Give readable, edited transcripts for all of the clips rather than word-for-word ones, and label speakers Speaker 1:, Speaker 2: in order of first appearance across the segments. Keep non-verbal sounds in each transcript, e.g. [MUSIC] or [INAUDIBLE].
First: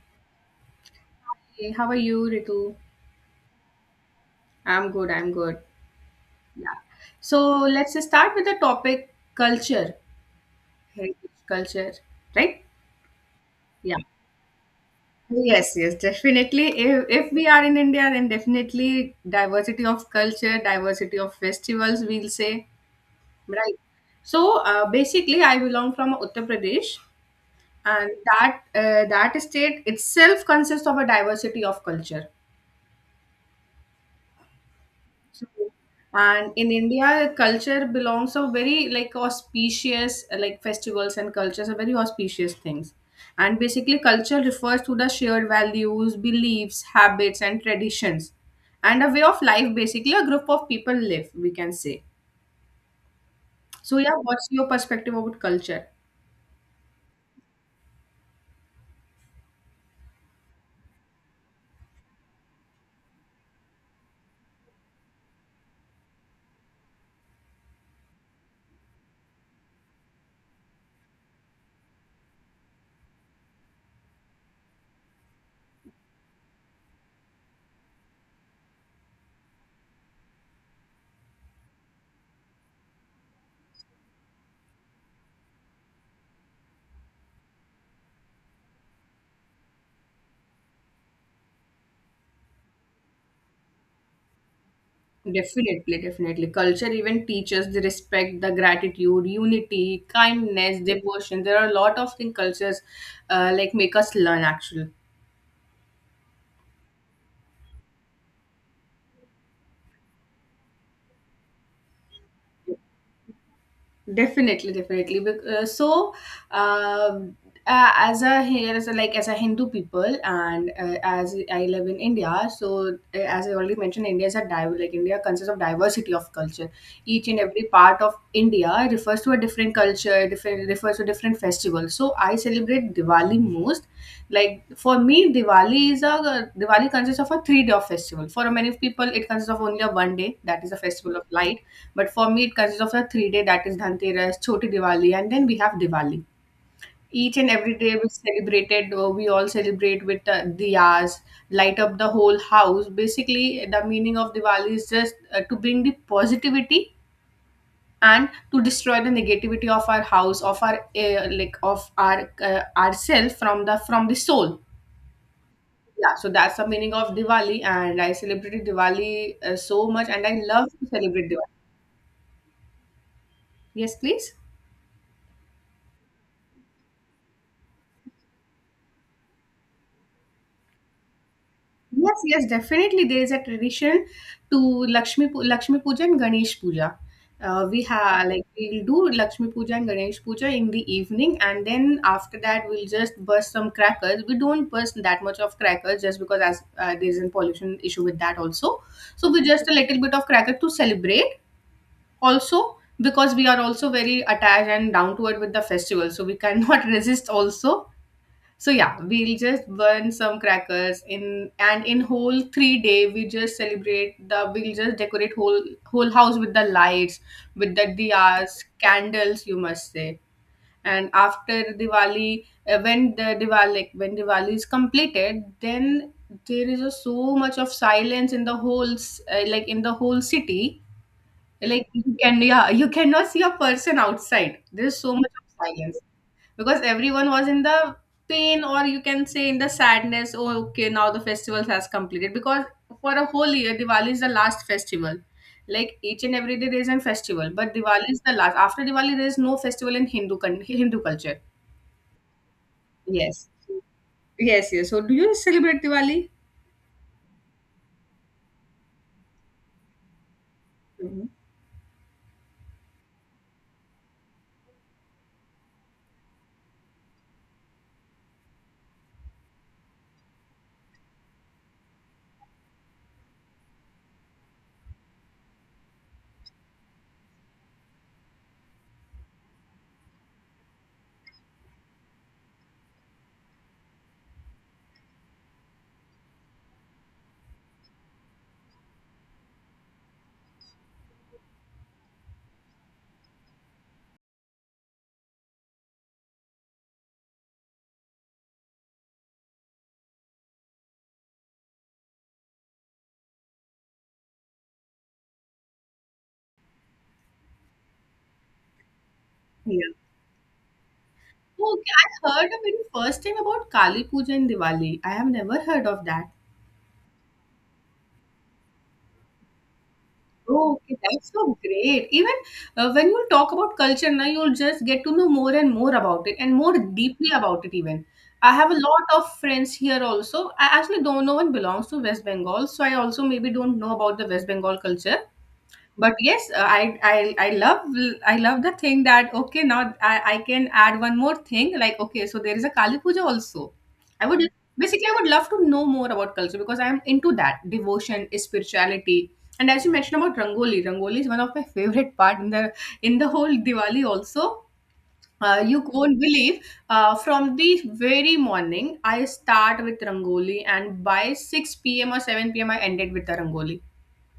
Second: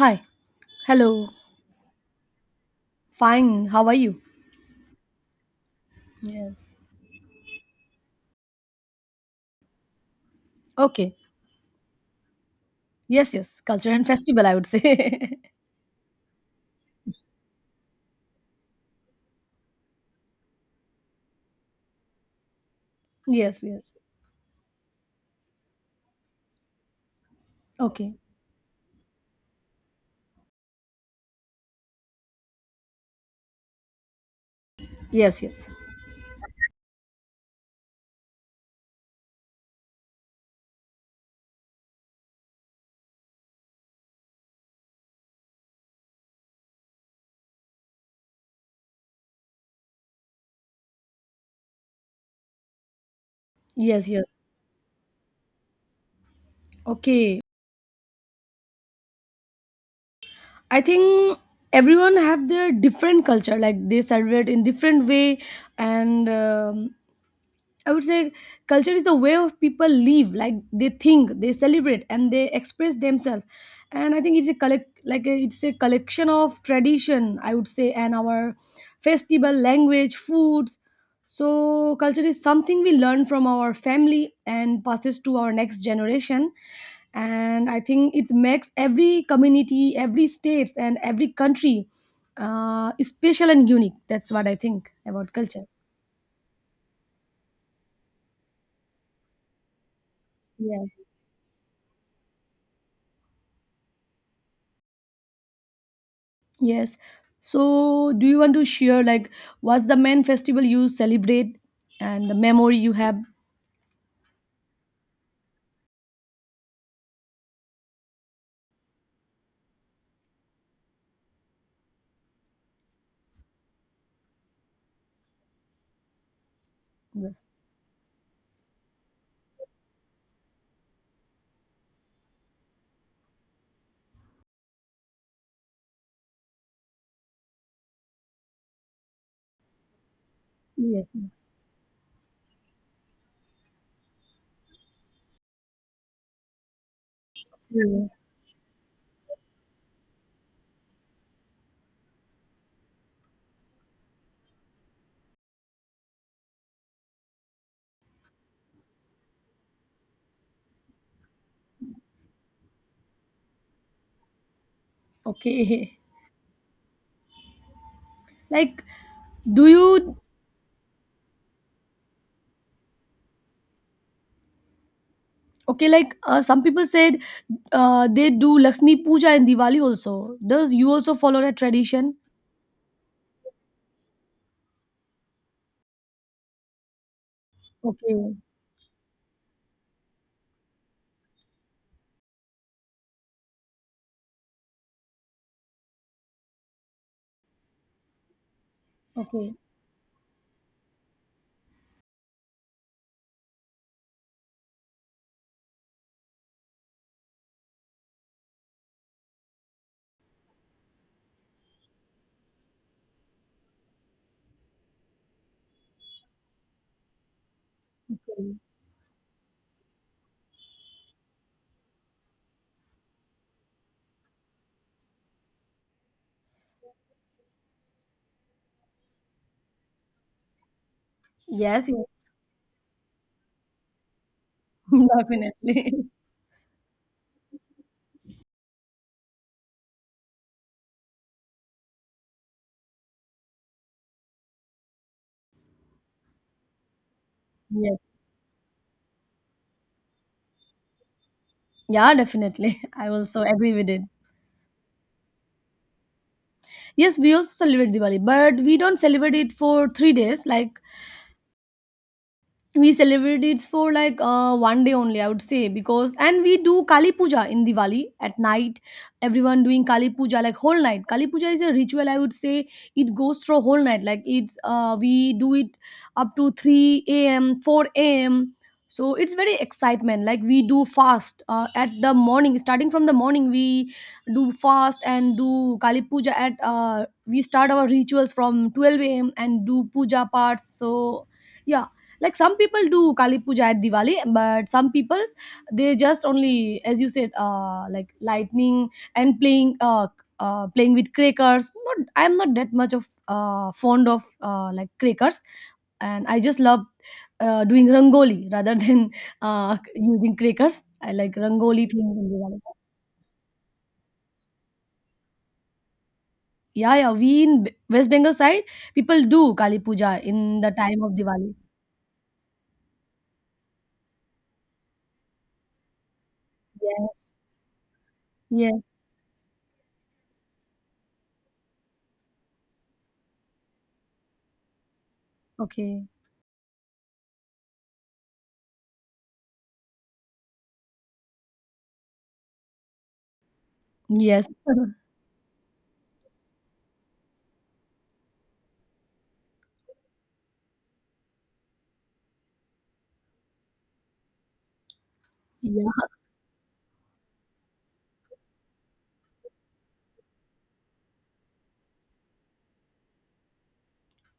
Speaker 1: Hi. Hello.
Speaker 2: Hey, how are you, Ritu?
Speaker 1: Fine. How are you?
Speaker 2: I'm good, I'm good.
Speaker 1: Yes.
Speaker 2: Yeah. So let's start with the topic culture,
Speaker 1: Okay.
Speaker 2: heritage culture, right?
Speaker 1: Yes, yes. Culture
Speaker 2: Yeah.
Speaker 1: and festival, I would say.
Speaker 2: Yes, yes, definitely. If we are in India, then definitely diversity of culture, diversity of festivals, we'll say.
Speaker 1: [LAUGHS] Yes,
Speaker 2: Right.
Speaker 1: yes.
Speaker 2: So basically, I belong from Uttar Pradesh, and
Speaker 1: Okay.
Speaker 2: that state itself consists of a diversity of culture.
Speaker 1: Yes,
Speaker 2: So,
Speaker 1: yes.
Speaker 2: and in India, culture belongs to very like auspicious, like festivals and cultures are very auspicious things. And basically, culture refers to the shared values, beliefs, habits, and traditions, and a way of life. Basically, a group of people live. We can say. So,
Speaker 1: Yes,
Speaker 2: yeah,
Speaker 1: yes.
Speaker 2: what's your perspective about culture?
Speaker 1: Okay. I think everyone have their different culture like they celebrate in different way and I would say culture is the way of people live, like they think, they celebrate, and they express themselves. And I think it's a collect, like a, it's a collection of tradition, I would say, and our festival, language, foods. So culture is something we learn from our family and passes to our next generation. And I think it makes every community, every state, and every country special and unique. That's what I think about culture.
Speaker 2: Definitely, definitely. Culture even teaches the respect, the gratitude, unity, kindness,
Speaker 1: Yeah.
Speaker 2: devotion. There are a lot of things cultures like make us learn actually.
Speaker 1: Yes. So, do you want to share like what's the main festival you celebrate and the memory you have?
Speaker 2: Definitely, definitely. Um, as a here as a, like as a Hindu people, and as I live in India, so as I already mentioned, India is a like India consists of diversity of culture. Each and
Speaker 1: Yes.
Speaker 2: every part of India refers to a different culture, different refers to different festivals. So I celebrate Diwali most. Like for me, Diwali consists of a 3 day of festival. For many people, it consists of only a one day that is the
Speaker 1: Yes.
Speaker 2: festival of
Speaker 1: Yes.
Speaker 2: light, but for me, it consists of a 3 day that is Dhanteras, Choti Diwali, and then we have Diwali. Each and every day
Speaker 1: Yeah.
Speaker 2: we celebrated, We all celebrate with diyas, light up the whole house. Basically, the meaning of Diwali is just to bring the positivity and to destroy the negativity of our house, of our like of ourself from the soul.
Speaker 1: Okay. [LAUGHS]
Speaker 2: Yeah, so that's the meaning of Diwali, and I celebrated
Speaker 1: Like,
Speaker 2: Diwali
Speaker 1: do
Speaker 2: so much,
Speaker 1: you?
Speaker 2: and I love to celebrate Diwali. Yes, please.
Speaker 1: Okay, like some people said they do Lakshmi Puja and Diwali also. Does you also follow that tradition?
Speaker 2: Yes, yes, definitely. There is a tradition to Lakshmi Puja and Ganesh Puja. We have
Speaker 1: Okay.
Speaker 2: like we'll do Lakshmi Puja and Ganesh Puja in the evening, and then after that we'll just burst some crackers. We don't burst that much of crackers just because as there is a pollution issue with that also. So we
Speaker 1: Okay.
Speaker 2: just a little bit of cracker to celebrate also because we are also very attached and down to it with the festival, so we cannot [LAUGHS] resist also. So yeah, we'll just burn some crackers in and in whole 3 day we just celebrate the we'll just decorate whole house with the lights, with the
Speaker 1: Okay.
Speaker 2: diyas, candles you must say. And after Diwali, when the Diwali like, when Diwali is completed, then there is a so much of silence in the whole like in the whole city.
Speaker 1: Yes.
Speaker 2: Like
Speaker 1: Yes.
Speaker 2: you can yeah you cannot see a person outside. There's so
Speaker 1: [LAUGHS]
Speaker 2: much of silence
Speaker 1: Definitely.
Speaker 2: because everyone was in the pain or you can say in the sadness, oh okay now the festival has completed because for a whole year Diwali is the last festival. Like each and every day there is a festival but
Speaker 1: Yes.
Speaker 2: Diwali is the last. After Diwali there is no festival in Hindu Hindu culture.
Speaker 1: Yeah, definitely. [LAUGHS] I also
Speaker 2: Yes,
Speaker 1: agree with it.
Speaker 2: yes, yes, so do you celebrate Diwali?
Speaker 1: Yes, we also celebrate Diwali, but we don't celebrate it for 3 days. Like
Speaker 2: Mhm.
Speaker 1: we celebrate it for like one day only I would say, because and we do Kali Puja in Diwali at night. Everyone doing Kali Puja like whole night. Kali Puja is a ritual, I would say. It goes through whole night. Like it's we do it up to 3 a.m., 4 a.m. So it's very excitement. Like we do fast at the morning, starting from the morning we do fast and do Kali Puja at we start our rituals from 12 a.m. and do puja parts. So yeah, like some people do Kali Puja at Diwali, but some people they just only, as you said, like lightning and playing, playing with crackers. Not, I'm not that much of fond of like crackers, and I just love doing rangoli rather [LAUGHS] than
Speaker 2: Yeah,
Speaker 1: using crackers. I like rangoli
Speaker 2: okay,
Speaker 1: things in
Speaker 2: I heard
Speaker 1: Diwali.
Speaker 2: of it first time about Kali Puja and Diwali, I have never heard of that.
Speaker 1: Yeah, yeah. We in West Bengal side, people do Kali Puja in the
Speaker 2: Oh, okay,
Speaker 1: time of
Speaker 2: that's
Speaker 1: Diwali.
Speaker 2: so great. Even when you talk about culture, now you'll just get to know more and more about it and more
Speaker 1: Yes.
Speaker 2: deeply about it, even. I have a
Speaker 1: Yes.
Speaker 2: lot of friends here also. I actually don't know one belongs to West Bengal, so I also maybe don't know about the West Bengal culture,
Speaker 1: Okay.
Speaker 2: but yes, I love I love the thing that okay now I can add one more thing like okay so there is a Kali Puja also. i would
Speaker 1: Yes. [LAUGHS]
Speaker 2: basically i would love to know more about culture because I am into that devotion spirituality. And as you mentioned about rangoli, rangoli is one of my [LAUGHS] favorite part in the whole Diwali also. You
Speaker 1: Yeah.
Speaker 2: won't believe, from the very morning I start with rangoli and by 6 p.m. or 7 p.m. I ended with the rangoli.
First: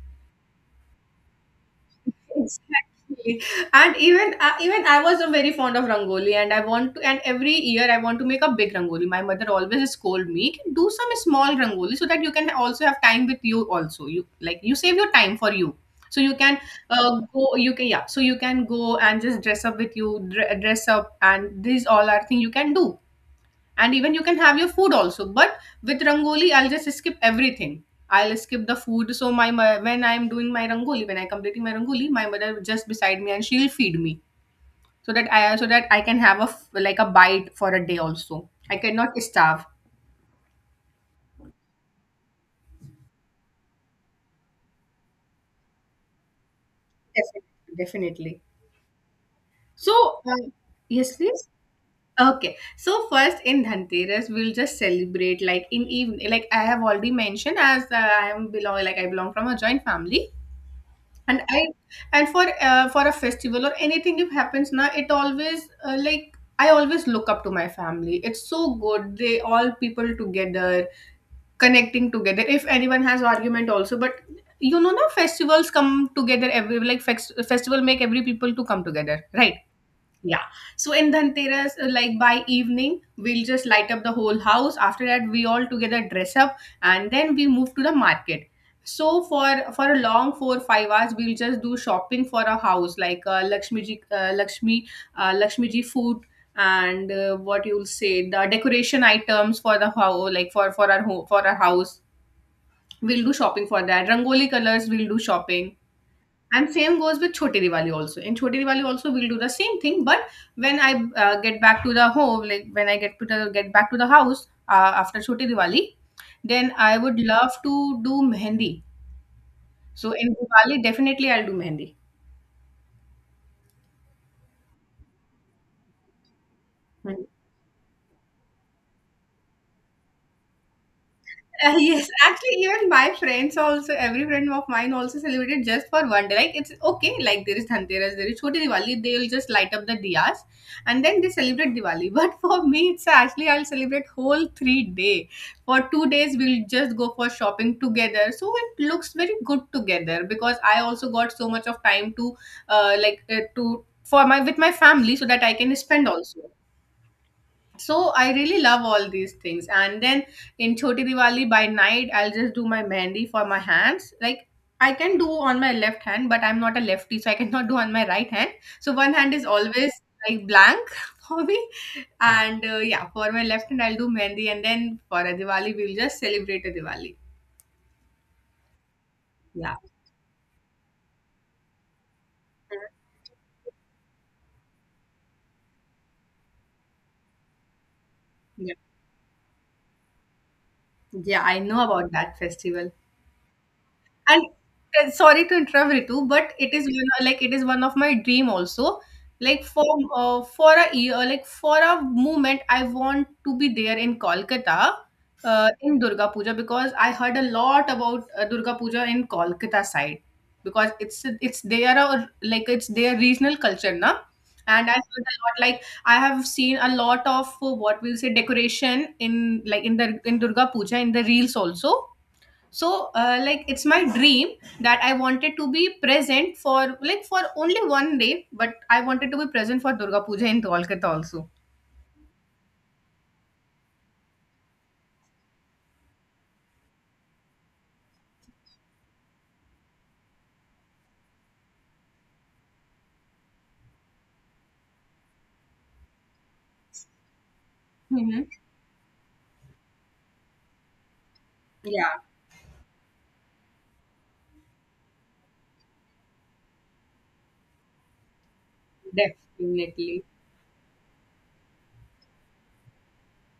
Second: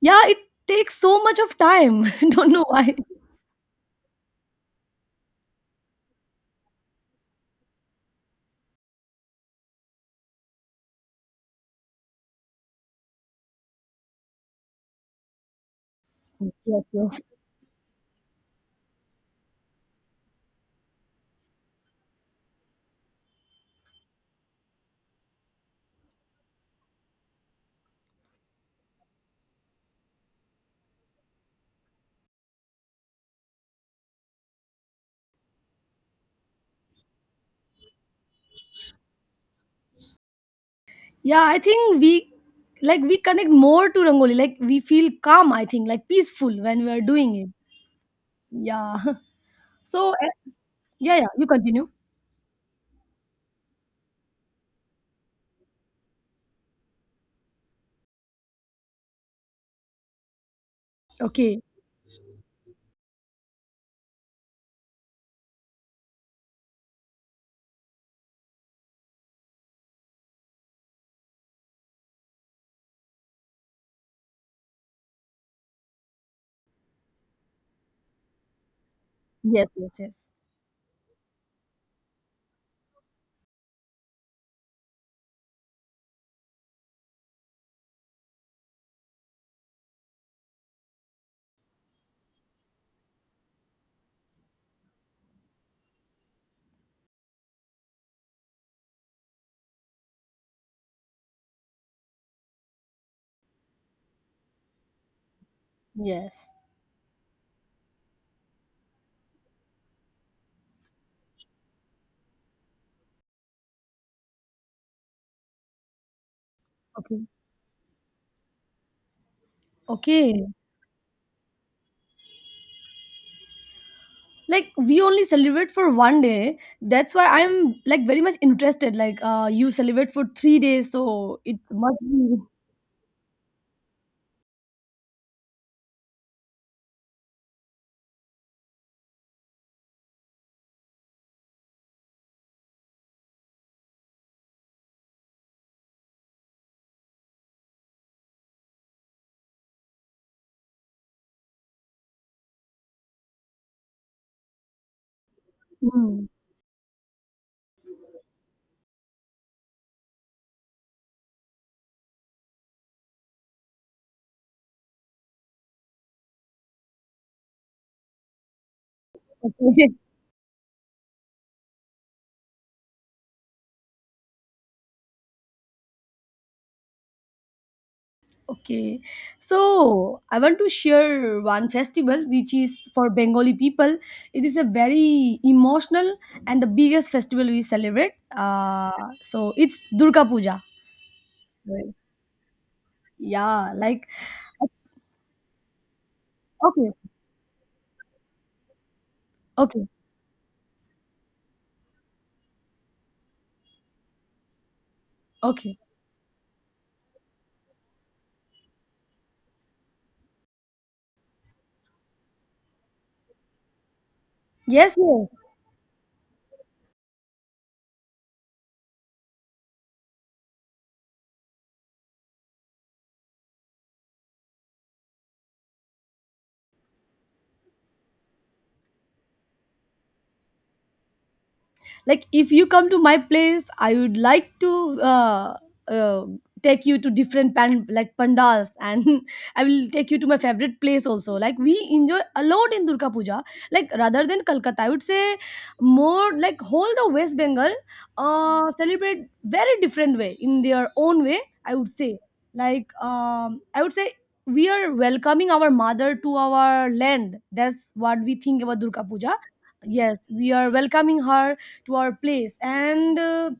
Speaker 1: Yeah, it takes so much of time. [LAUGHS] I don't know why.
Speaker 2: Exactly. And even even I was a very fond of rangoli, and I want to. And every year I want to make a big rangoli. My mother always scold me, "Can do some small rangoli so that you can also have time with you. Also, you like you save your time for you, so you can
Speaker 1: Yes, yes.
Speaker 2: go. You can yeah. So you can go and just dress up with you, dress up, and these all are things you can do and even you can have your food also, but with rangoli I'll just skip everything. I'll skip the food, so my when I'm doing my rangoli, when I completing my rangoli my mother will just beside me and she'll feed me so that I can have a like a bite for a day also, I cannot starve.
Speaker 1: Yeah, I think we connect more to rangoli. Like we feel calm, I think, like peaceful when we are doing it.
Speaker 2: Definitely, definitely.
Speaker 1: Yeah. [LAUGHS] So
Speaker 2: So yes,
Speaker 1: yeah, yeah, you
Speaker 2: please.
Speaker 1: continue.
Speaker 2: Okay, so first in Dhanteras, we'll just celebrate like in evening. Like I have already mentioned, as I am belong like I belong from a joint family, and i
Speaker 1: Okay.
Speaker 2: and for a festival or anything if happens now it always like I always look up to my family, it's so good they all people together connecting together if anyone has argument also but you know now festivals come together, every like festival make every people to come together, right?
Speaker 1: Yes, yes, yes.
Speaker 2: Yeah. So in Dhanteras, like by evening, we'll just light up the whole house. After that, we all together dress up and then we move to the market. So for a long 4 5 hours, we'll just do shopping for a house like Lakshmi ji food and what you'll say the decoration items for the house like for our home for our house. We'll do shopping for that. Rangoli colors, we'll do shopping.
Speaker 1: Yes.
Speaker 2: And same goes with Choti Diwali also. In Choti Diwali also we'll do the same thing, but when I get back to the home, like when I get to the get back to the house after Choti Diwali, then I would
Speaker 1: Okay.
Speaker 2: love to do mehendi. So in
Speaker 1: Okay.
Speaker 2: Diwali, definitely I'll do mehendi.
Speaker 1: Like we only celebrate for one day. That's why I'm like very much interested. Like you celebrate for 3 days, so
Speaker 2: [LAUGHS]
Speaker 1: it must
Speaker 2: Yes,
Speaker 1: be.
Speaker 2: actually, even my friends also, every friend of mine also celebrated just for one day. Like, it's okay, like, there is Dhanteras, there is Choti Diwali, they will just light up the diyas and then they celebrate Diwali. [LAUGHS] But for me, it's actually, I'll celebrate whole 3 day. For 2 days, we'll just go for shopping together. So it looks very good together because I also got so much of time to, for my, with my family so that I can spend
Speaker 1: Hmm.
Speaker 2: also. So I really love all these things. And then in Choti Diwali by night, I'll just do my mehndi for my hands. Like I can do on my left hand, but I'm not a lefty, so I cannot do on my right hand. So one hand is
Speaker 1: Okay.
Speaker 2: always
Speaker 1: [LAUGHS]
Speaker 2: like blank [LAUGHS] for me. And yeah, for my left hand, I'll do mehndi. And then for a Diwali, we'll just celebrate a Diwali.
Speaker 1: Okay,
Speaker 2: Yeah.
Speaker 1: so I want to share one festival which is
Speaker 2: Mhm.
Speaker 1: for Bengali people. It is a very emotional and the biggest festival we celebrate.
Speaker 2: Yeah.
Speaker 1: Uh, so it's Durga Puja.
Speaker 2: Yeah, I know
Speaker 1: Right.
Speaker 2: about that festival.
Speaker 1: Yeah, like
Speaker 2: And sorry to interrupt, Ritu, but it is
Speaker 1: okay,
Speaker 2: one, like it is one of my dream also. Like
Speaker 1: okay,
Speaker 2: for a year, like for a moment, I want to be there in Kolkata,
Speaker 1: okay.
Speaker 2: in Durga Puja because I heard a lot about Durga Puja in Kolkata side because it's their like it's their regional culture, na. And I
Speaker 1: Yes,
Speaker 2: heard
Speaker 1: yes.
Speaker 2: a lot. Like I have seen a lot of what we'll say decoration in like in the in Durga Puja in the reels also. So like it's my dream that I wanted to be present for like for only one day, but I wanted to be present for Durga Puja in Kolkata also.
Speaker 1: Like if you come to my place I would like to uh, uh, take you to different like pandals, and [LAUGHS] I will take you to my favorite place also. Like we enjoy a lot in Durga Puja, like rather than Kolkata I would say more like whole the West Bengal
Speaker 2: Hmm,
Speaker 1: celebrate very different way in their own way, I would say.
Speaker 2: yeah,
Speaker 1: Like I would say we are welcoming our mother to our land. That's what we think about Durga Puja.
Speaker 2: definitely.
Speaker 1: Yes, we are welcoming her to our place. And uh,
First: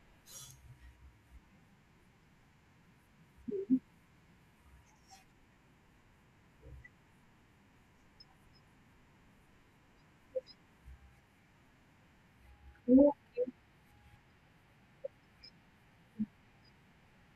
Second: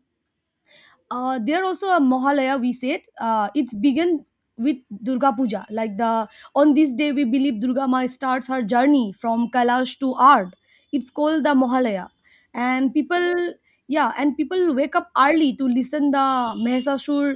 Speaker 1: uh, there also a Mahalaya we said. It's began with Durga Puja. Like the on this day we believe Durga Ma starts her journey from Kailash to Ard. It's called the Mahalaya. And
Speaker 2: So,
Speaker 1: people, yeah, and people wake up early to listen the Mahasasur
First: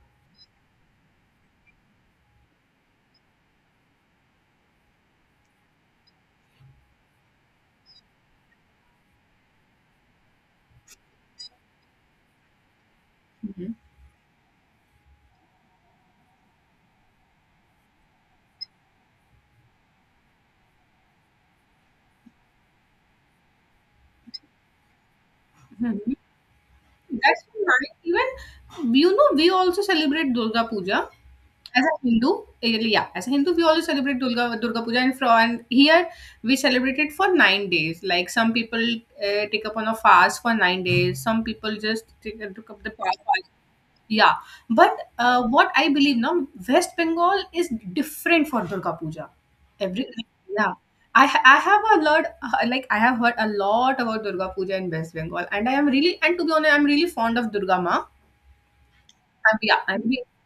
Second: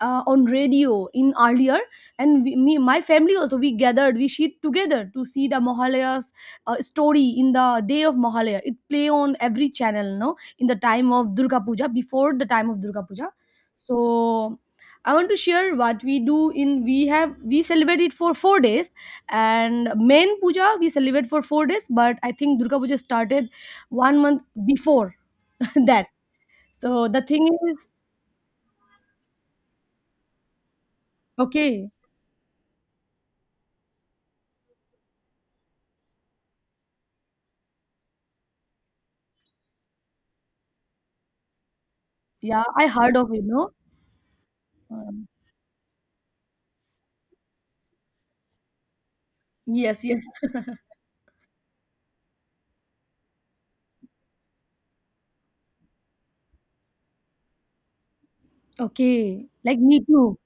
Speaker 1: on radio in earlier. And we, me my family also, we gathered, we sit together to see the Mahalaya's story in the day of Mahalaya. It play on every channel, no, in the time of Durga Puja, before the time of Durga Puja.
Speaker 2: hmm.
Speaker 1: So I want to share what we do in we have we celebrate it for 4 days, and main puja we celebrate for 4 days, but I think Durga Puja started one month before [LAUGHS] that.
Speaker 2: Mm-hmm.
Speaker 1: So the
Speaker 2: That's
Speaker 1: thing
Speaker 2: so
Speaker 1: is
Speaker 2: nice. Even you know, we also celebrate Durga Puja as
Speaker 1: okay,
Speaker 2: a Hindu. Yeah, as a Hindu, we also celebrate Durga Puja, and from and here we celebrate it for 9 days. Like some people take up on a fast for 9 days. Some people just take,
Speaker 1: yeah,
Speaker 2: took up
Speaker 1: I
Speaker 2: the
Speaker 1: heard
Speaker 2: fast.
Speaker 1: of it, no?
Speaker 2: Yeah, but
Speaker 1: Um,
Speaker 2: what I believe now, West Bengal is different for Durga Puja.
Speaker 1: yes,
Speaker 2: Every
Speaker 1: yes. [LAUGHS]
Speaker 2: yeah, I have a lot like I have heard a lot about Durga Puja in West Bengal, and I am really and to be honest, I'm really fond of Durga Ma.
Speaker 1: Okay,
Speaker 2: I'm, yeah,
Speaker 1: like me
Speaker 2: I'm really
Speaker 1: too.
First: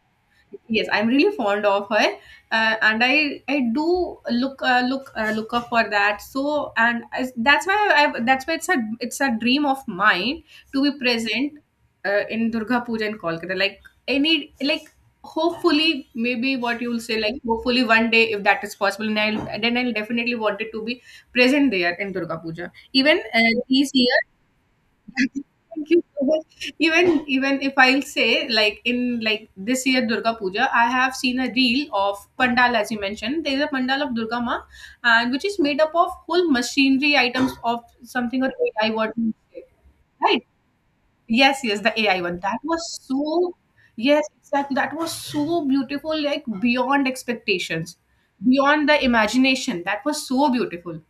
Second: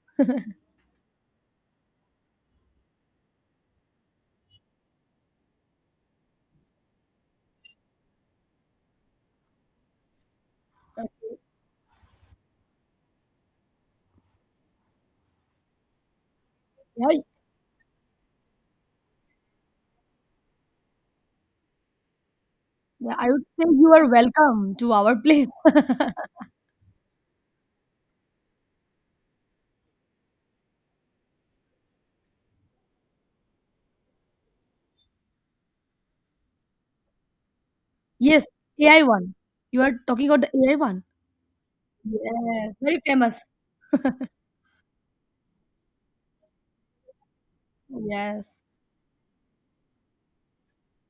Speaker 2: yes, I'm really fond of her. And I do look up for that. So and I, that's why i that's why it's a dream of mine to be
Speaker 1: Okay.
Speaker 2: present in Durga Puja in Kolkata, like any, like hopefully, maybe what you will
Speaker 1: Yeah,
Speaker 2: say, like hopefully one day, if that is possible, and I'll then I'll definitely want it to be present there in Durga Puja,
Speaker 1: yeah,
Speaker 2: even
Speaker 1: I would say
Speaker 2: this
Speaker 1: you are
Speaker 2: year.
Speaker 1: welcome to our place.
Speaker 2: Thank you so much. Even if I'll say, like in like this year Durga Puja, I have seen a reel of pandal, as you mentioned. There is a pandal of Durga Ma, and which is made up of whole machinery items of something,
Speaker 1: Yes,
Speaker 2: or AI,
Speaker 1: AI
Speaker 2: what you
Speaker 1: one.
Speaker 2: say.
Speaker 1: You are talking about
Speaker 2: Right?
Speaker 1: the AI one.
Speaker 2: Yes, yes, the AI one. That
Speaker 1: Yes,
Speaker 2: was
Speaker 1: very famous.
Speaker 2: so, yes, exactly. That was so beautiful, like beyond expectations,
Speaker 1: Yes.
Speaker 2: beyond the imagination. That was so beautiful.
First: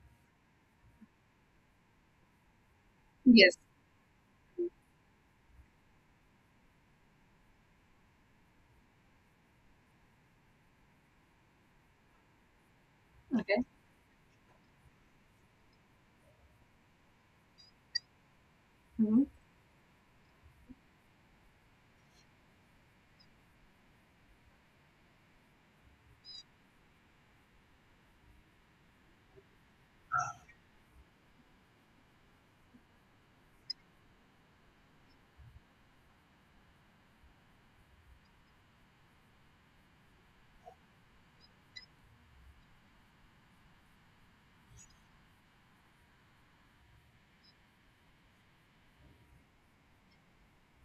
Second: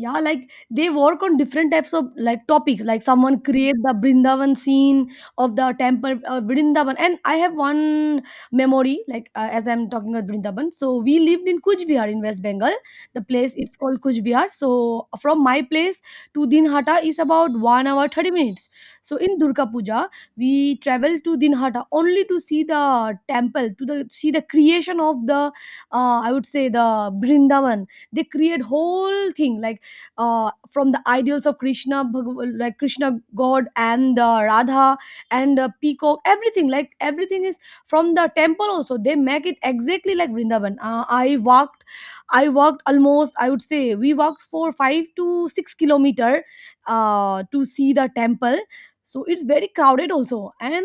Speaker 1: Yeah, like they work on different types of like topics. Like someone
Speaker 2: Yes.
Speaker 1: create the Brindavan scene of the temple Brindavan, and I have one memory. Like as I'm talking about Brindavan, so we lived in Kuch Bihar in West Bengal. The place
Speaker 2: Okay.
Speaker 1: it's called Kuch Bihar. So from my place to Dinhata is about 1 hour 30 minutes. So
Speaker 2: Mm-hmm.
Speaker 1: in Durga Puja, we travel to Dinhata only to see the temple, to the see the creation of the, I would say the Brindavan. They create whole thing like from the ideals of Krishna like Krishna god and Radha and peacock, everything. Like everything is from the temple also, they make it exactly like Vrindavan. Uh, I walked almost, I would say we walked for 5 to 6 kilometer to see the temple. So it's very crowded also. And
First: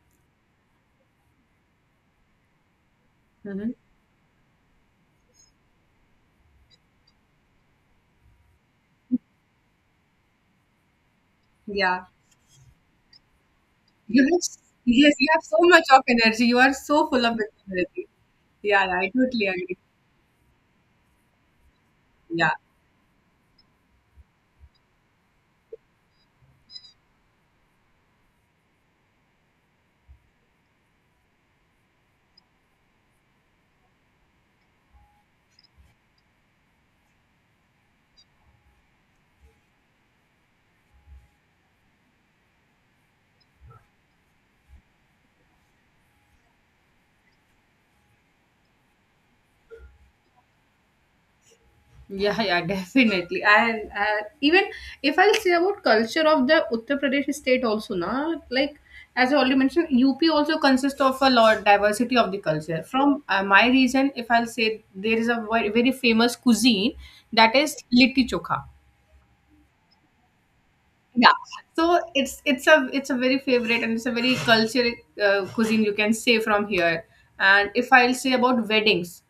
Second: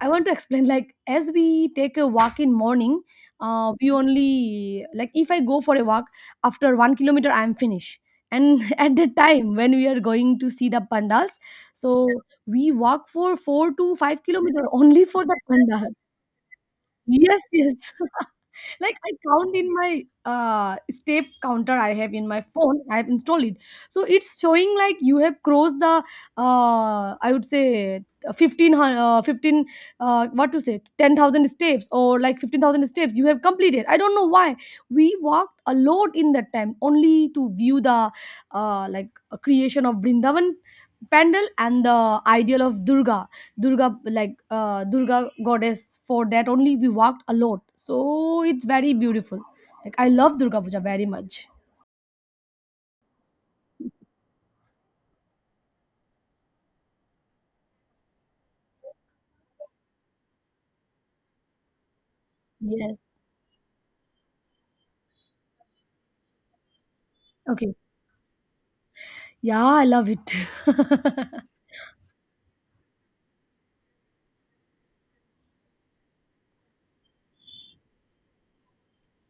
Speaker 1: I want to explain, like as we take a walk in morning,
Speaker 2: Mm-hmm.
Speaker 1: we only like, if I go for a walk after 1 kilometer, I'm finished. And [LAUGHS] at the time when we are going to see the pandals, so
Speaker 2: Yeah.
Speaker 1: we walk for four to five
Speaker 2: You have
Speaker 1: kilometer only
Speaker 2: yes,
Speaker 1: for
Speaker 2: you
Speaker 1: the
Speaker 2: have so much
Speaker 1: pandal.
Speaker 2: of energy. You are so full of
Speaker 1: Yes, yes,
Speaker 2: energy. Yeah,
Speaker 1: like
Speaker 2: I
Speaker 1: I
Speaker 2: totally
Speaker 1: count in
Speaker 2: agree.
Speaker 1: my step counter. I have in my
Speaker 2: Yeah.
Speaker 1: phone, I have installed it, so it's showing like you have crossed the I would say 15 15 what to say 10,000 steps or like 15,000 steps you have completed. I don't know why we walked a lot in that time only to view the creation of Brindavan pandal and the ideal of Durga, like Durga goddess. For that only we walked a lot. So it's very beautiful. Like I love Durga Puja very much.
Speaker 2: Yeah, yeah, [LAUGHS] definitely. And even if I'll say about culture of the Uttar Pradesh state also, na, like as I already mentioned, UP also consists of a lot diversity of the culture.
Speaker 1: Yes.
Speaker 2: From my region, if I'll say, there is a very, very famous cuisine, that
Speaker 1: Okay.
Speaker 2: is litti chokha.
Speaker 1: Yeah, I love it. [LAUGHS]
Speaker 2: So it's a very favorite, and it's a very culture cuisine, you can say, from here. And if I'll say about weddings,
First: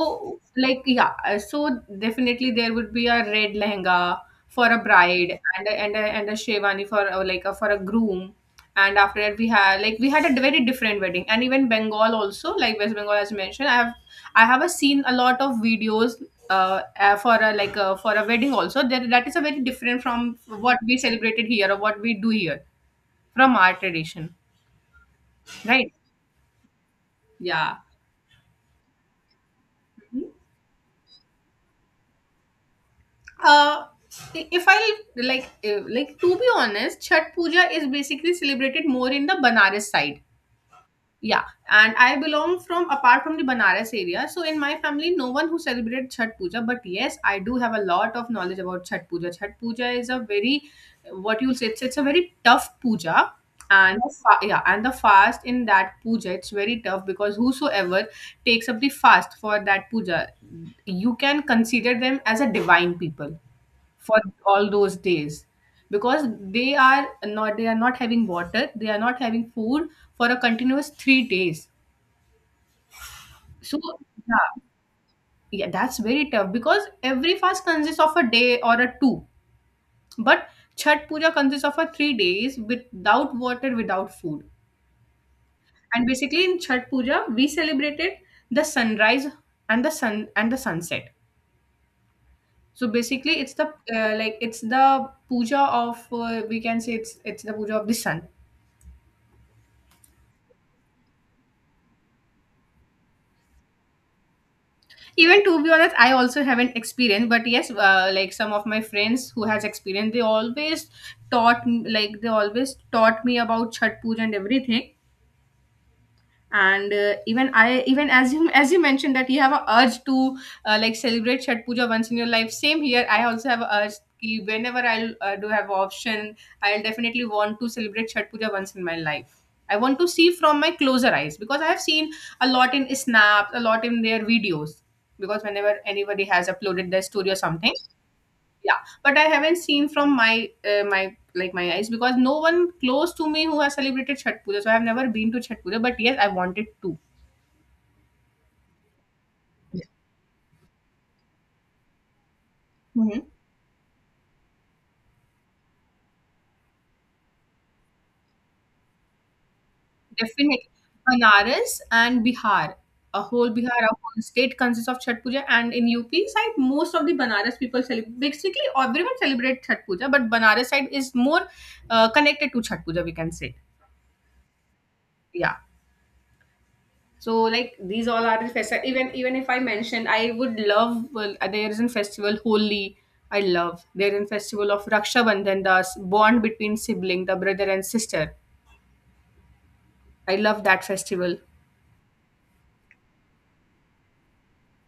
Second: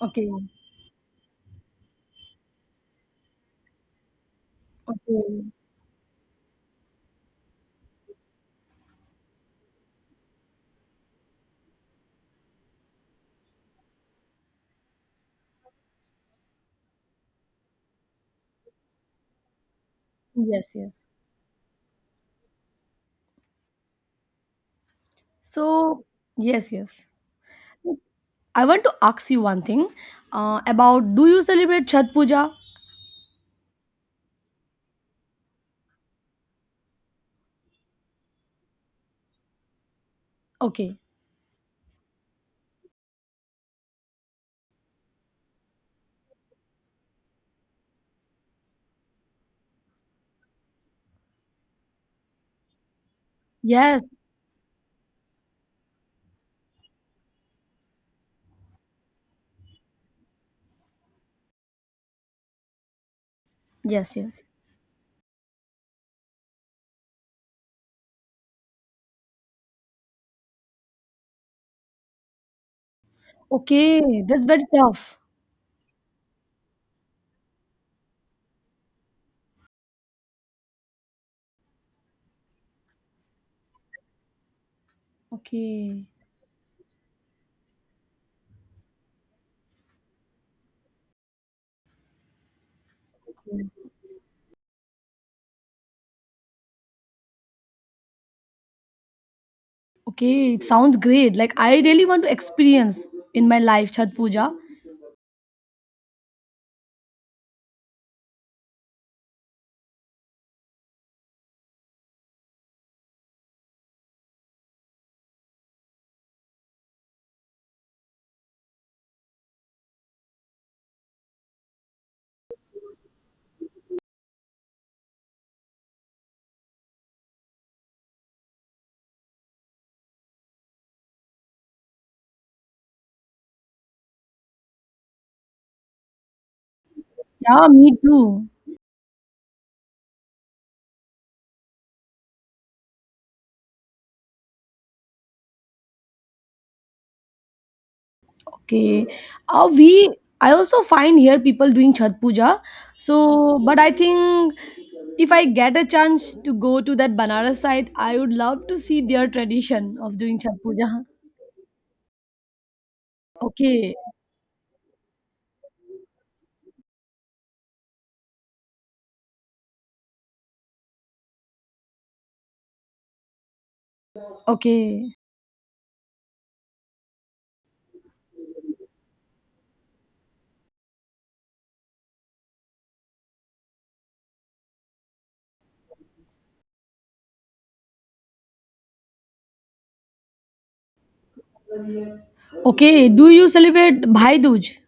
Speaker 1: Okay.
Speaker 2: like, yeah, so definitely there would be a red lehenga for a bride,
Speaker 1: Okay.
Speaker 2: and a sherwani for for a groom. And after that, we had like we had a very different wedding, and even Bengal also, like West Bengal, as mentioned, I have a seen a lot of videos for a wedding also. That is a very different from
Speaker 1: Yes,
Speaker 2: what we
Speaker 1: yes.
Speaker 2: celebrated here or what we do here from our tradition, right?
Speaker 1: So yes, yes.
Speaker 2: Yeah.
Speaker 1: I want to ask you one thing about do you celebrate Chhat Puja?
Speaker 2: Uh, if I like to be honest, Chhat Puja is basically celebrated more in the Banaras side.
Speaker 1: Okay.
Speaker 2: Yeah, and I belong from apart from the Banaras area, so in my family, no one who celebrated Chhat Puja. But yes, I do have a lot of knowledge about Chhat Puja. Chhat Puja is a very, what you say, it's a very tough puja. And
Speaker 1: Yes.
Speaker 2: yeah, and the fast in that puja, it's very tough because whosoever takes up the fast for that puja, you can consider them as a divine people
Speaker 1: Yes,
Speaker 2: for
Speaker 1: yes.
Speaker 2: all those days, because they are not having water, they are not having food for a continuous three days. So
Speaker 1: Okay. That's
Speaker 2: yeah,
Speaker 1: very tough.
Speaker 2: yeah, that's very tough, because every fast consists of a day or a two, but Chhat Puja consists of a three days without water, without food.
Speaker 1: Okay.
Speaker 2: And basically in Chhat Puja we celebrated the sunrise, and the sunset. So basically it's the it's the puja of, we can say, it's the puja of the sun.
Speaker 1: Okay, it sounds great. Like I really want to experience in my life Chhat Puja.
Speaker 2: Even to be honest, I also haven't experienced, but yes, like some of my friends who has experienced, they always like they always taught me about Chhat Puja and everything. And even I even as you mentioned that you have a urge to like celebrate Chhat Puja once in your life, same here, I also have a urge ki whenever I do have option, I'll definitely want to celebrate Chhat Puja once in my life. I want to see from my closer eyes, because I have seen a lot in snaps, a lot in their videos, because whenever anybody has uploaded their story or
Speaker 1: Yeah,
Speaker 2: something.
Speaker 1: me too.
Speaker 2: Yeah, but I haven't seen from my like my eyes, because no one close to me who has celebrated Chhat Puja. So I have never been to Chhat Puja, but yes, I wanted to.
Speaker 1: Okay. We I also find here people doing Chhat Puja.
Speaker 2: Mhm.
Speaker 1: So, but I think if I get a chance to go to that Banaras side, I would love to see their tradition of doing Chhat
Speaker 2: Definitely.
Speaker 1: Puja. [LAUGHS]
Speaker 2: Banaras and Bihar. A whole Bihar,
Speaker 1: Okay.
Speaker 2: a whole state consists of Chhat Puja, and in UP side, most of the Banaras people celebrate. Basically, everyone celebrates Chhat Puja, but Banaras side is more connected to Chhat Puja, we can say,
Speaker 1: Okay.
Speaker 2: yeah. So, like these all are the festival. Even if I mentioned, I would love. Well, there is a festival Holi. I love there is a festival of Raksha Bandhan, the bond between sibling, the brother and sister. I love that festival.
Speaker 1: Okay. Do you celebrate Bhai Dooj?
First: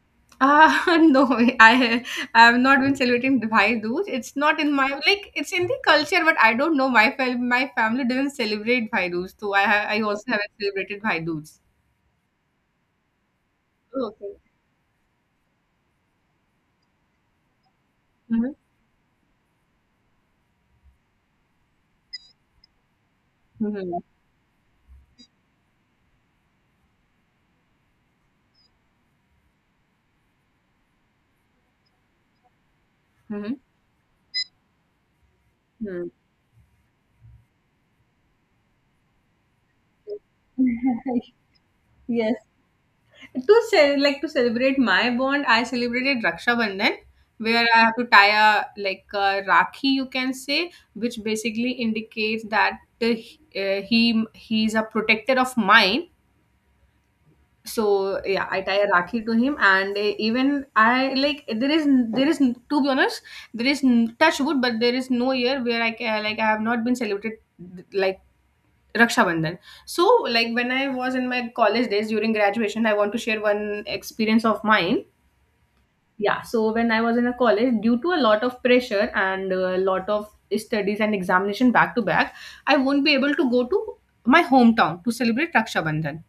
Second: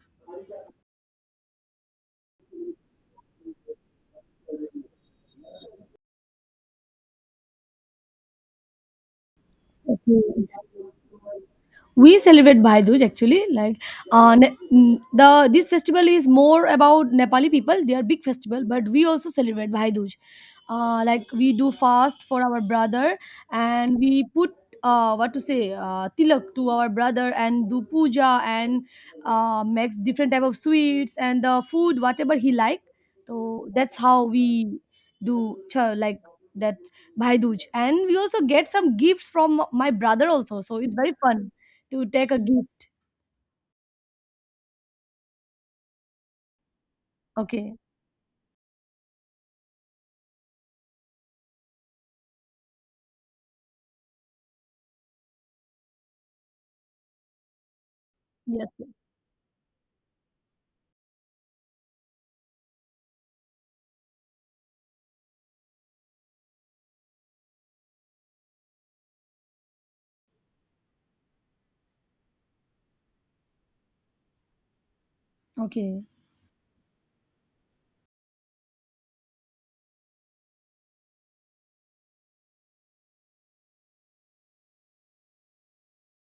Speaker 2: [LAUGHS] No, I have not been celebrating Bhai Dooj. It's not in my like it's in the culture, but I don't know. My family doesn't celebrate Bhai Dooj, so I
Speaker 1: Okay.
Speaker 2: also haven't celebrated Bhai Dooj.
Speaker 1: We celebrate Bhai Dooj actually, like
Speaker 2: Okay.
Speaker 1: The this festival is more about Nepali people. They are big
Speaker 2: Mm-hmm.
Speaker 1: festival, but we also celebrate Bhai Dooj. Like we do fast for our brother, and
Speaker 2: Mm-hmm.
Speaker 1: we put what to say tilak to our brother and do puja, and makes different type of sweets and the food whatever he like. So that's how we do
Speaker 2: Mm-hmm.
Speaker 1: like that Bhai Dooj. And we also get some gifts from my brother also, so it's very fun to take a
Speaker 2: Yes.
Speaker 1: gift.
Speaker 2: To say like to celebrate my bond, I celebrated Raksha Bandhan, where
Speaker 1: Okay.
Speaker 2: I have to tie a like a rakhi, you can say, which basically indicates that he he's a protector of mine. So yeah, I
Speaker 1: Yes.
Speaker 2: tie a rakhi to him. And even I like there is to be honest, touch wood, but there is no year where I can like I have not been celebrated like Raksha Bandhan. So like when I was in my college days during graduation, I want to share one experience of mine.
Speaker 1: Okay.
Speaker 2: Yeah, so when I was in a college, due to a lot of pressure and a lot of studies and examination back to back, I won't be able to go to my hometown to celebrate Raksha Bandhan.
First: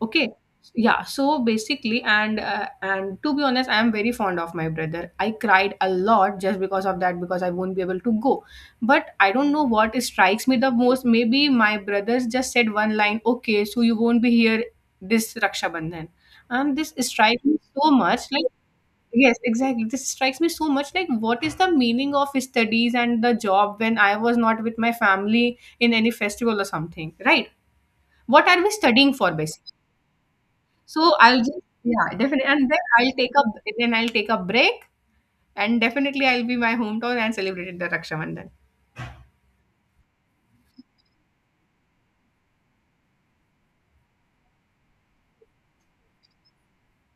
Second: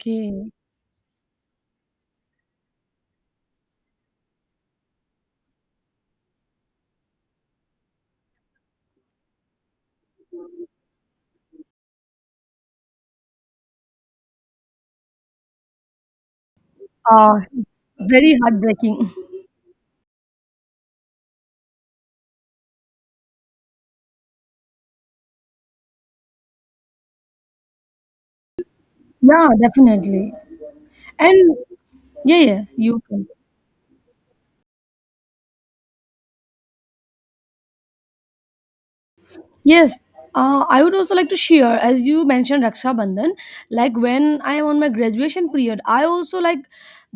Speaker 2: Okay. Yeah. So basically, and to be honest, I am very fond of my brother. I cried a lot just because of that, because I won't be able to go. But I don't know what strikes me the most. Maybe my brothers just said one line, "Okay, so you won't be here this Raksha Bandhan," and this
Speaker 1: Uh,
Speaker 2: strikes me so much.
Speaker 1: Very
Speaker 2: Like
Speaker 1: heartbreaking. [LAUGHS]
Speaker 2: yes, exactly. This strikes me so much. Like what is the meaning of studies and the job when I was not with my family in any festival or something, right? What are we studying for,
Speaker 1: Yeah,
Speaker 2: basically?
Speaker 1: definitely.
Speaker 2: So I'll
Speaker 1: And
Speaker 2: just, yeah,
Speaker 1: yeah,
Speaker 2: definitely, and
Speaker 1: yes,
Speaker 2: then
Speaker 1: you
Speaker 2: I'll
Speaker 1: can.
Speaker 2: take a, then I'll take a break, and definitely I'll be my hometown and celebrate the Raksha Bandhan.
Speaker 1: Yes, I would also like to share, as you mentioned Raksha Bandhan, like when I am on my graduation period, I also like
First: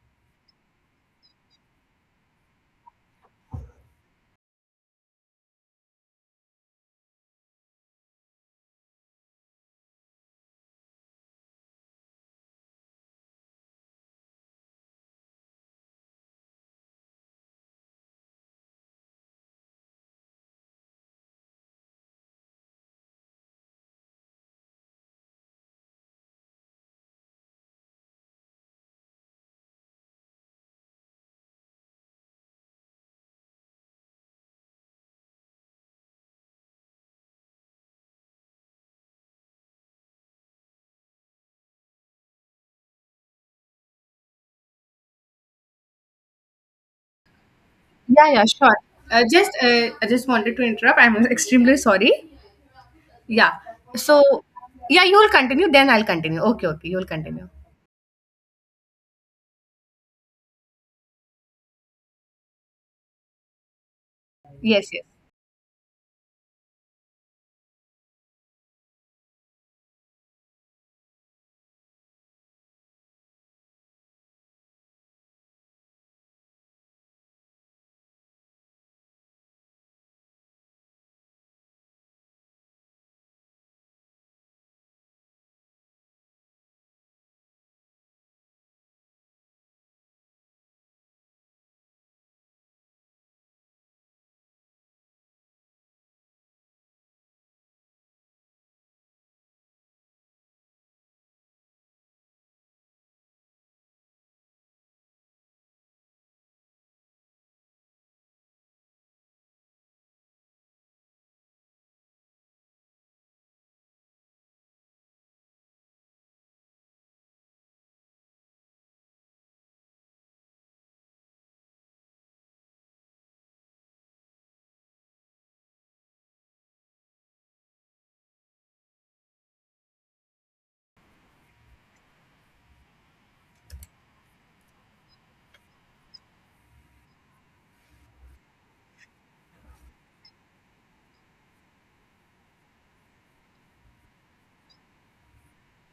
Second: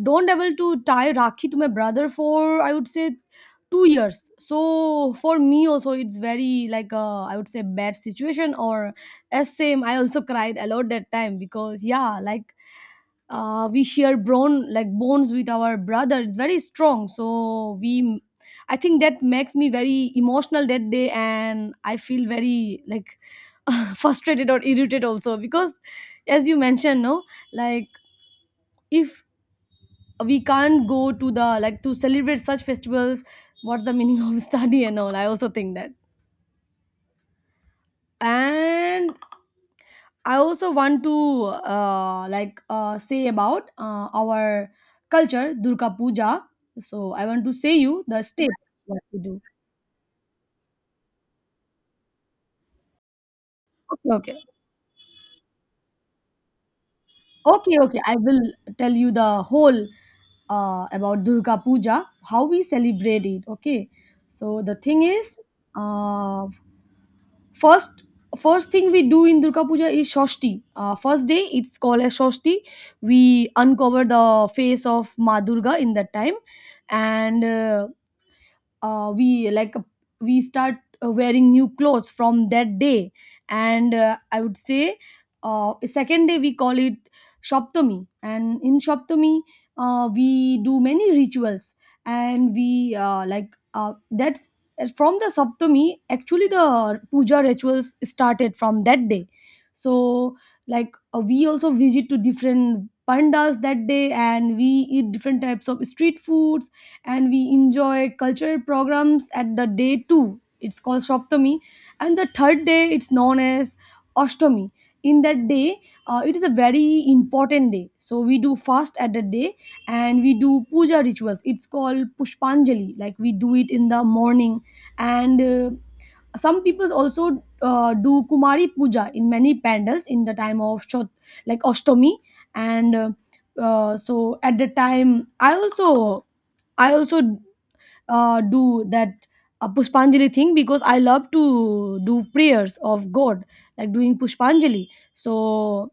Speaker 1: don't able to tie Rakhi to my brother for I would say 2 years. So for me also, it's very like I would say bad situation, or as same. I also cried a lot that time because yeah, like we share bone like bones with our brother. It's very strong, so we I think that makes me very emotional that day, and I feel very like [LAUGHS] frustrated or irritated also. Because as you mentioned no, like if we can't go to the like to celebrate such festivals, what's the meaning of [LAUGHS] study and all. I also think that. And I also want to say about our culture, Durga Puja. So I want to say you the
Speaker 2: Yeah, yeah,
Speaker 1: step
Speaker 2: sure.
Speaker 1: what we do.
Speaker 2: Just I just wanted to interrupt. I'm extremely sorry. Yeah.
Speaker 1: Okay,
Speaker 2: So
Speaker 1: okay,
Speaker 2: yeah, you will continue. Then I'll continue. Okay, okay, you will continue.
Speaker 1: okay, okay. I will tell you the whole about Durga Puja, how we celebrate it. Okay, so the
Speaker 2: Yes,
Speaker 1: thing
Speaker 2: yes.
Speaker 1: is, uh, first first thing we do in Durga Puja is Shashti. First day it's called as Shashti. We uncover the face of Ma Durga in that time and. Uh, we like we start wearing new clothes from that day, and I would say second day we call it shoptami, and in shoptami we do many rituals, and we that's from the Saptami. Actually the puja rituals started from that day. So, we also visit to different pandas that day, and we eat different types of street foods, and we enjoy cultural programs at the day two. It's called Shoptami, and the third day it's known as Ostomi. In that day, it is a very important day, so we do fast at that day, and we do puja rituals. It's called pushpanjali, like we do it in the morning. And some people also do kumari puja in many pandals in the time of Chot, like ostomi. And so at the time I also do that pushpanjali thing, because I love to do prayers of god, like doing pushpanjali. So,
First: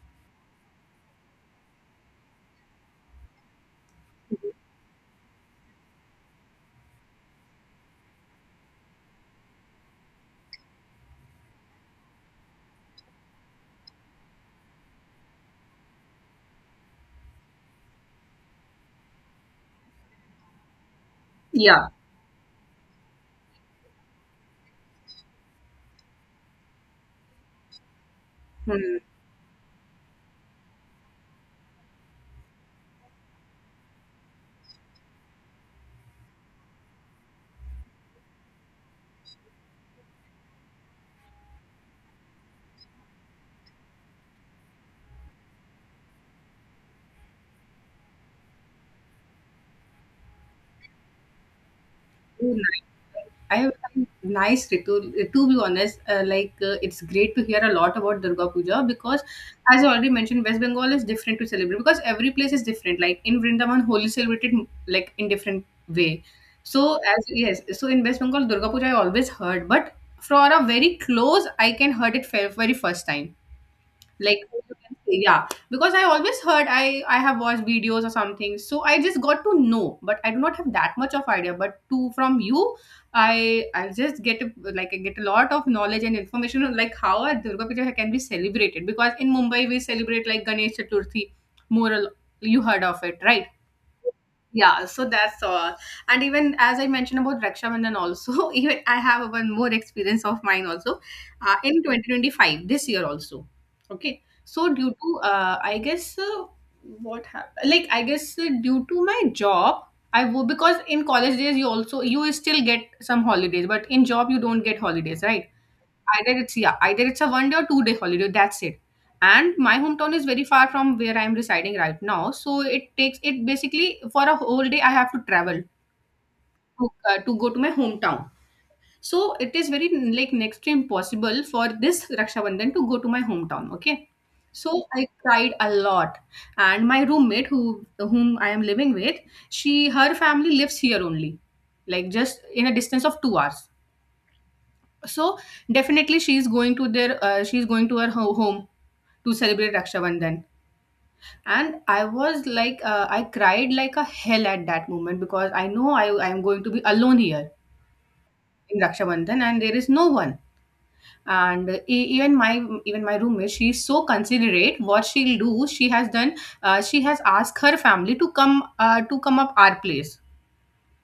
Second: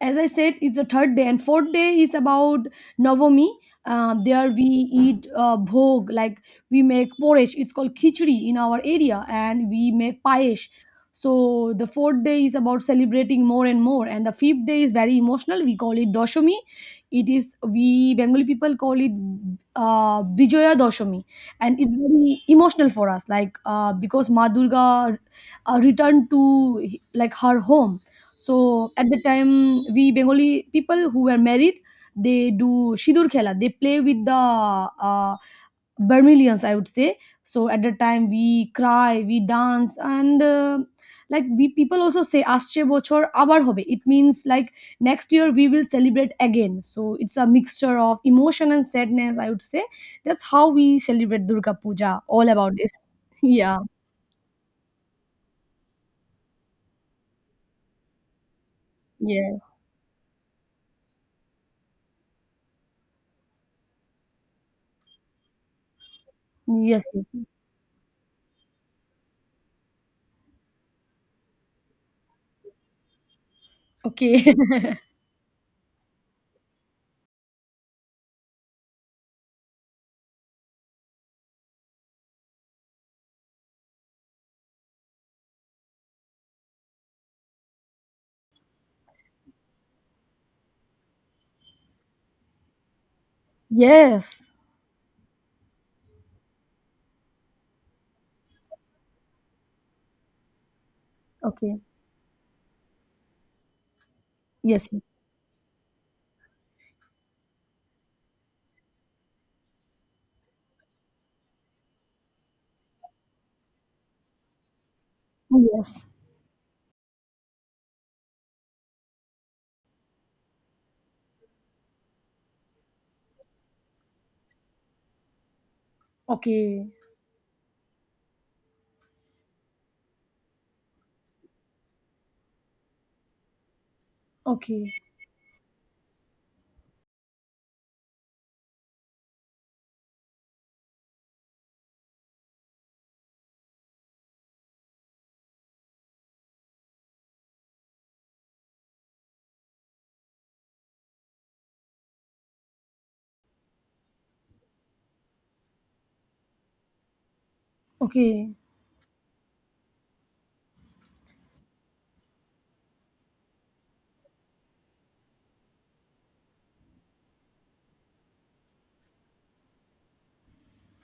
Speaker 1: as I said, it's the third day, and fourth day is about Navami. There we eat bhog, like we make porridge. It's called khichdi in our area, and we make payesh. So the fourth day is about celebrating more and more, and the fifth day is very emotional. We call it Doshami. It is, we Bengali people call it Bijoya Doshami, and
Speaker 2: Yeah.
Speaker 1: it's very emotional for us, because Ma Durga returned to, like, her home. So
Speaker 2: Hmm.
Speaker 1: at the time, we Bengali people who were married, they do Sidur Khela. They play with the Barmilians, I would say. So at the time, we cry, we dance, and we people also say Asche Bochor Abar Hobe. It means, like, next year we will celebrate again. So it's a mixture of emotion and sadness, I would say. That's how we celebrate Durga Puja, all
Speaker 2: Oh,
Speaker 1: about
Speaker 2: nice.
Speaker 1: this. [LAUGHS]
Speaker 2: I have
Speaker 1: Yeah,
Speaker 2: some nice Ritu. To be honest, it's great to hear a lot about Durga Puja because,
Speaker 1: yeah,
Speaker 2: as I already mentioned, West Bengal is different to celebrate, because every place is different. Like in Vrindavan, Holi celebrated like in different way. So
Speaker 1: yes, yes,
Speaker 2: as
Speaker 1: yes.
Speaker 2: yes, so in West Bengal, Durga Puja I always heard, but for a very close, I can heard it very first time, like
Speaker 1: Okay.
Speaker 2: you
Speaker 1: [LAUGHS]
Speaker 2: can say, yeah, because I always heard, I have watched videos or something, so I just got to know, but I do not have that much of idea, but to from you, I just get a, like I get a lot of knowledge and information on like how a Durga Puja can be celebrated, because in Mumbai we celebrate like Ganesh Chaturthi, more or you heard of it, right?
Speaker 1: Yes.
Speaker 2: Yeah, so that's all. And even as I mentioned about Raksha Bandhan also, [LAUGHS] even I have one more experience of mine also,
Speaker 1: Okay.
Speaker 2: in 2025, this year also. Okay. So
Speaker 1: Yes,
Speaker 2: due
Speaker 1: yes.
Speaker 2: to, what happened? Like, I guess due to my job, because in college days you also, you still get some holidays, but in job you don't get holidays, right?
Speaker 1: Oh, yes.
Speaker 2: Either it's yeah, either it's a one day or two-day holiday. That's it. And my hometown is very far from where I'm residing right now, so it takes it basically for a whole day. I have to travel
Speaker 1: Okay.
Speaker 2: to go to my hometown. So it is very like next to impossible for this Raksha Bandhan to go to my hometown. Okay. So
Speaker 1: Okay.
Speaker 2: I cried a lot, and my roommate, whom I am living with, she her family lives here only, like just in a distance of 2 hours. So definitely she's going to their she's going to her home to celebrate Raksha Bandhan. And I was like, I cried like a hell at that moment, because I know I am going to be alone here
Speaker 1: Okay.
Speaker 2: in Raksha Bandhan, and there is no one. And e- even my roommate, she's so considerate. What she'll do, she has done. She has asked her family to come up our place,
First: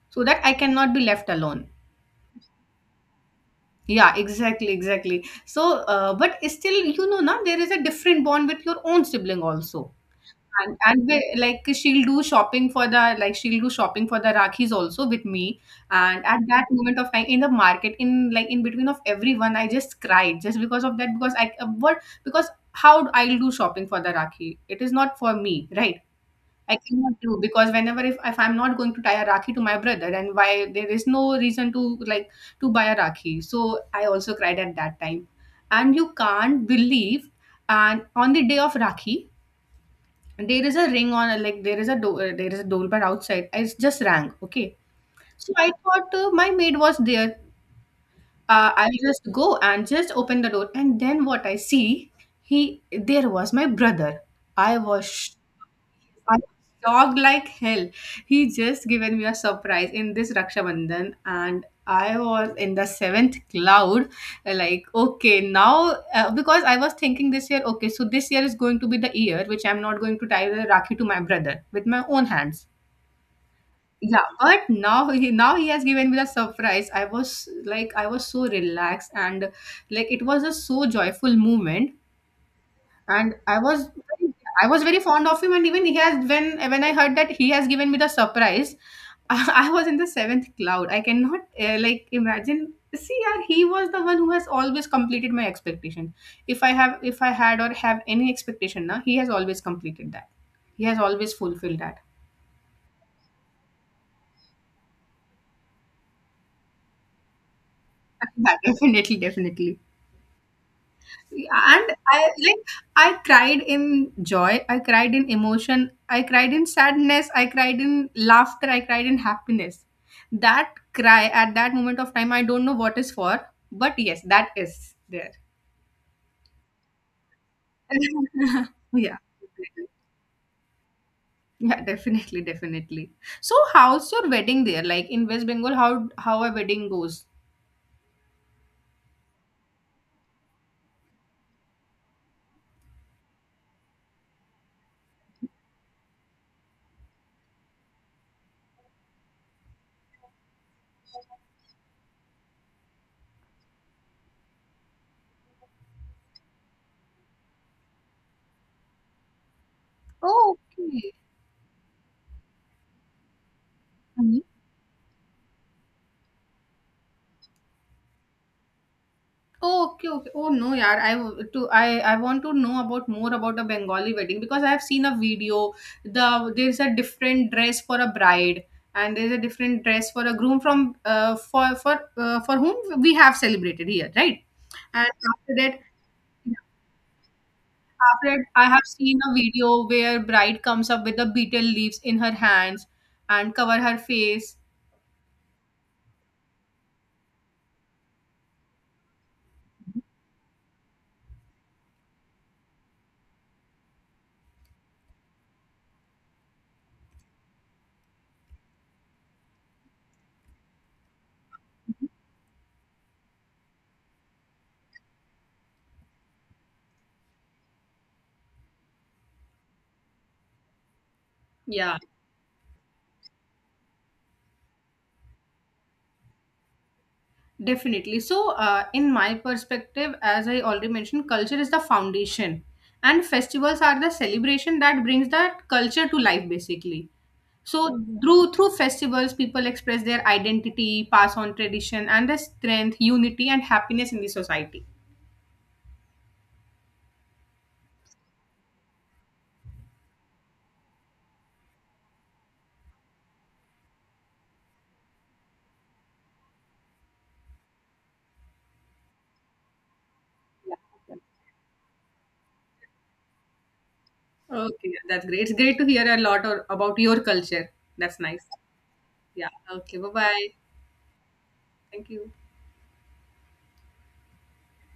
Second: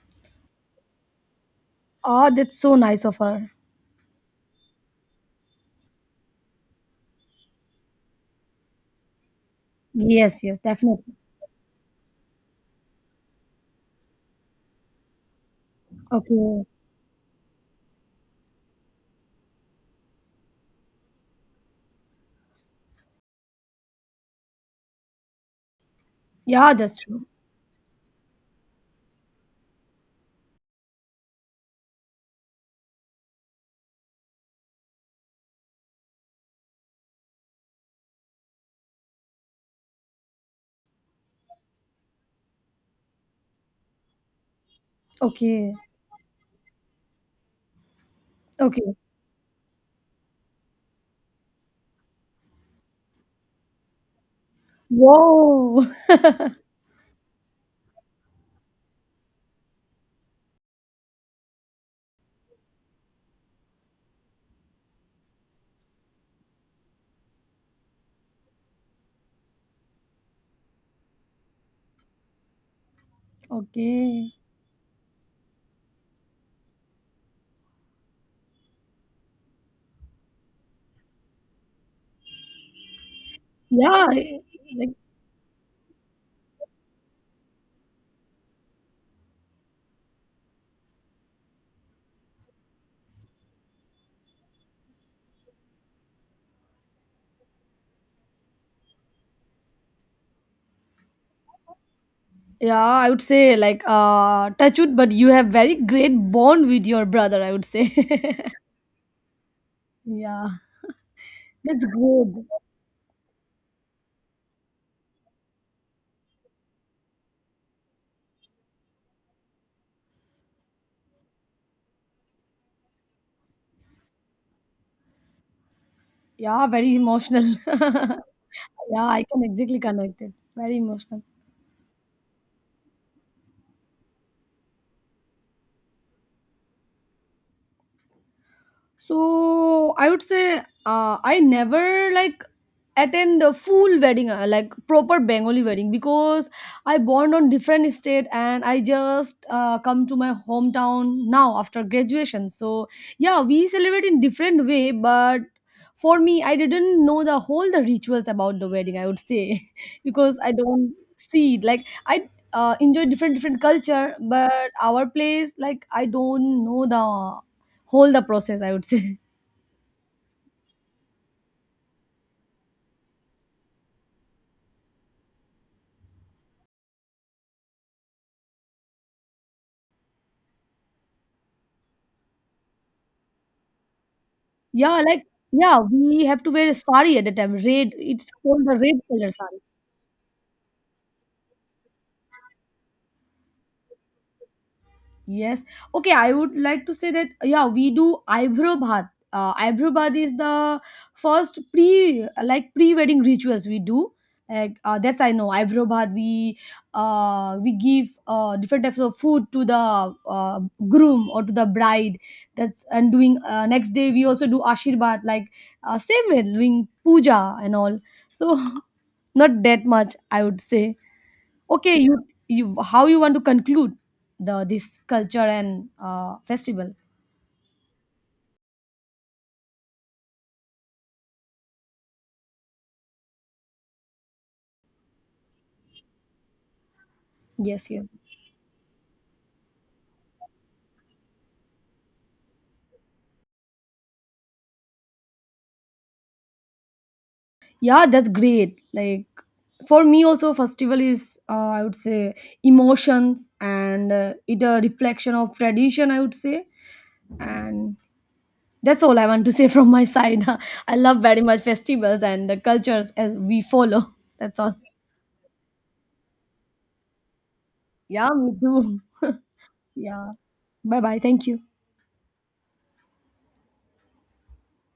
Speaker 2: so that I cannot be left alone.
Speaker 1: Ah, that's so nice of her.
Speaker 2: Yeah, exactly, exactly. But still, now there is a different bond with your own sibling also.
Speaker 1: Yes, yes,
Speaker 2: And
Speaker 1: definitely.
Speaker 2: we, like she'll do shopping for the Rakhis also with me. And at that
Speaker 1: Okay.
Speaker 2: moment of time in the market, in like in between of everyone, I just cried just because of that because I what because how I'll do shopping for the Rakhi. It is not for me, right?
Speaker 1: Yeah,
Speaker 2: I
Speaker 1: that's
Speaker 2: cannot
Speaker 1: true.
Speaker 2: do because whenever if I'm not going to tie a rakhi to my brother, then why there is no reason to to buy a rakhi. So I also cried at that time, and you can't believe. And on the day of rakhi, there is a there is a doorbell outside. It's just rang. Okay, so I
Speaker 1: Okay.
Speaker 2: thought my maid was there.
Speaker 1: Okay.
Speaker 2: I'll just go and just open the door, and then what I see, he there was my brother. I was
Speaker 1: Whoa. [LAUGHS]
Speaker 2: I shocked like hell. He just given me a surprise in this Raksha Bandhan, and I was in the seventh cloud. Like, okay, now because I was thinking this year, okay, so this year is going to be the year which I'm not going to tie the Rakhi to my brother with my own hands. Yeah,
Speaker 1: Okay.
Speaker 2: but now he has given me the surprise. I was so relaxed, and like it was a so joyful moment, and
Speaker 1: Yeah. I-
Speaker 2: I was
Speaker 1: Like,
Speaker 2: very fond of him. And even he has when I heard that he has given me the surprise, [LAUGHS] I was in the seventh cloud. I cannot like imagine. See, yeah, he was the one who has always completed my expectation. If i have if I had or have any expectation, now he has always completed that. He has always fulfilled that.
Speaker 1: yeah, I would say, like, touch wood, but you have very great bond with your brother, I would say.
Speaker 2: [LAUGHS] Yeah, definitely, definitely.
Speaker 1: [LAUGHS] Yeah. That's
Speaker 2: And I
Speaker 1: good.
Speaker 2: like I cried in joy, I cried in emotion, I cried in sadness, I cried in laughter, I cried in happiness. That cry at that moment of time, I don't know what is for, but yes, that is there.
Speaker 1: Yeah, very emotional.
Speaker 2: [LAUGHS]
Speaker 1: [LAUGHS] Yeah,
Speaker 2: Yeah.
Speaker 1: I can exactly connect it. Very emotional.
Speaker 2: Yeah, definitely, definitely. So how's your wedding there, like in west bengal, how a wedding goes.
Speaker 1: So I would say I never like attend a full wedding, like proper Bengali wedding, because I born on different state, and I just come to my hometown now after graduation. So yeah, we celebrate in different way, but for me, I didn't know the whole the rituals about the wedding, I would say, [LAUGHS] because I
Speaker 2: Oh,
Speaker 1: don't
Speaker 2: okay.
Speaker 1: see it. Like, I enjoy different different culture, but our place, like, I don't know the whole the process, I would say.
Speaker 2: Oh, okay, okay. Oh no, yeah. I want to know about more about a Bengali wedding because I have seen a video. There's a different dress for a bride and there's a different dress for a groom from for whom we have celebrated here, right?
Speaker 1: [LAUGHS] Yeah,
Speaker 2: And
Speaker 1: like,
Speaker 2: after
Speaker 1: yeah,
Speaker 2: that,
Speaker 1: we have to wear a sari at the time, red, it's
Speaker 2: After that,
Speaker 1: called
Speaker 2: I
Speaker 1: the
Speaker 2: have
Speaker 1: red
Speaker 2: seen
Speaker 1: color
Speaker 2: a
Speaker 1: sari.
Speaker 2: video where bride comes up with the beetle leaves in her hands and cover her face.
Speaker 1: Yes. Okay, I would like to say that, yeah, we do eyebrow bath. Eyebrow bath is the first pre, like, pre-wedding rituals we do. That's, I know eyebrow bath. We give different types of food to the groom or to the bride. That's, and doing next day we also do ashirbat, like, same way doing puja and all. So, [LAUGHS] not that much, I would say. Okay,
Speaker 2: Yeah.
Speaker 1: you how you want to conclude the this culture and festival?
Speaker 2: Definitely. So, in my perspective, as I already mentioned, culture is the foundation, and festivals are the celebration that brings that culture to life, basically.
Speaker 1: Yes,
Speaker 2: So,
Speaker 1: yeah,
Speaker 2: through festivals, people express their identity, pass on tradition, and the strength, unity, and happiness in the society.
Speaker 1: yeah, that's great. Like, for me also, festival is, I would say, emotions, and it a reflection of tradition, I would say, and that's all I want to say [LAUGHS] from my side. [LAUGHS] I love very much festivals and the cultures as we follow. [LAUGHS] That's all.
Speaker 2: Okay, that's great. It's great to hear a lot or, about your culture. That's
Speaker 1: Yeah,
Speaker 2: nice.
Speaker 1: me too. [LAUGHS]
Speaker 2: Yeah. Okay. Bye
Speaker 1: Yeah.
Speaker 2: bye.
Speaker 1: Bye bye. Thank you.
Speaker 2: Thank you.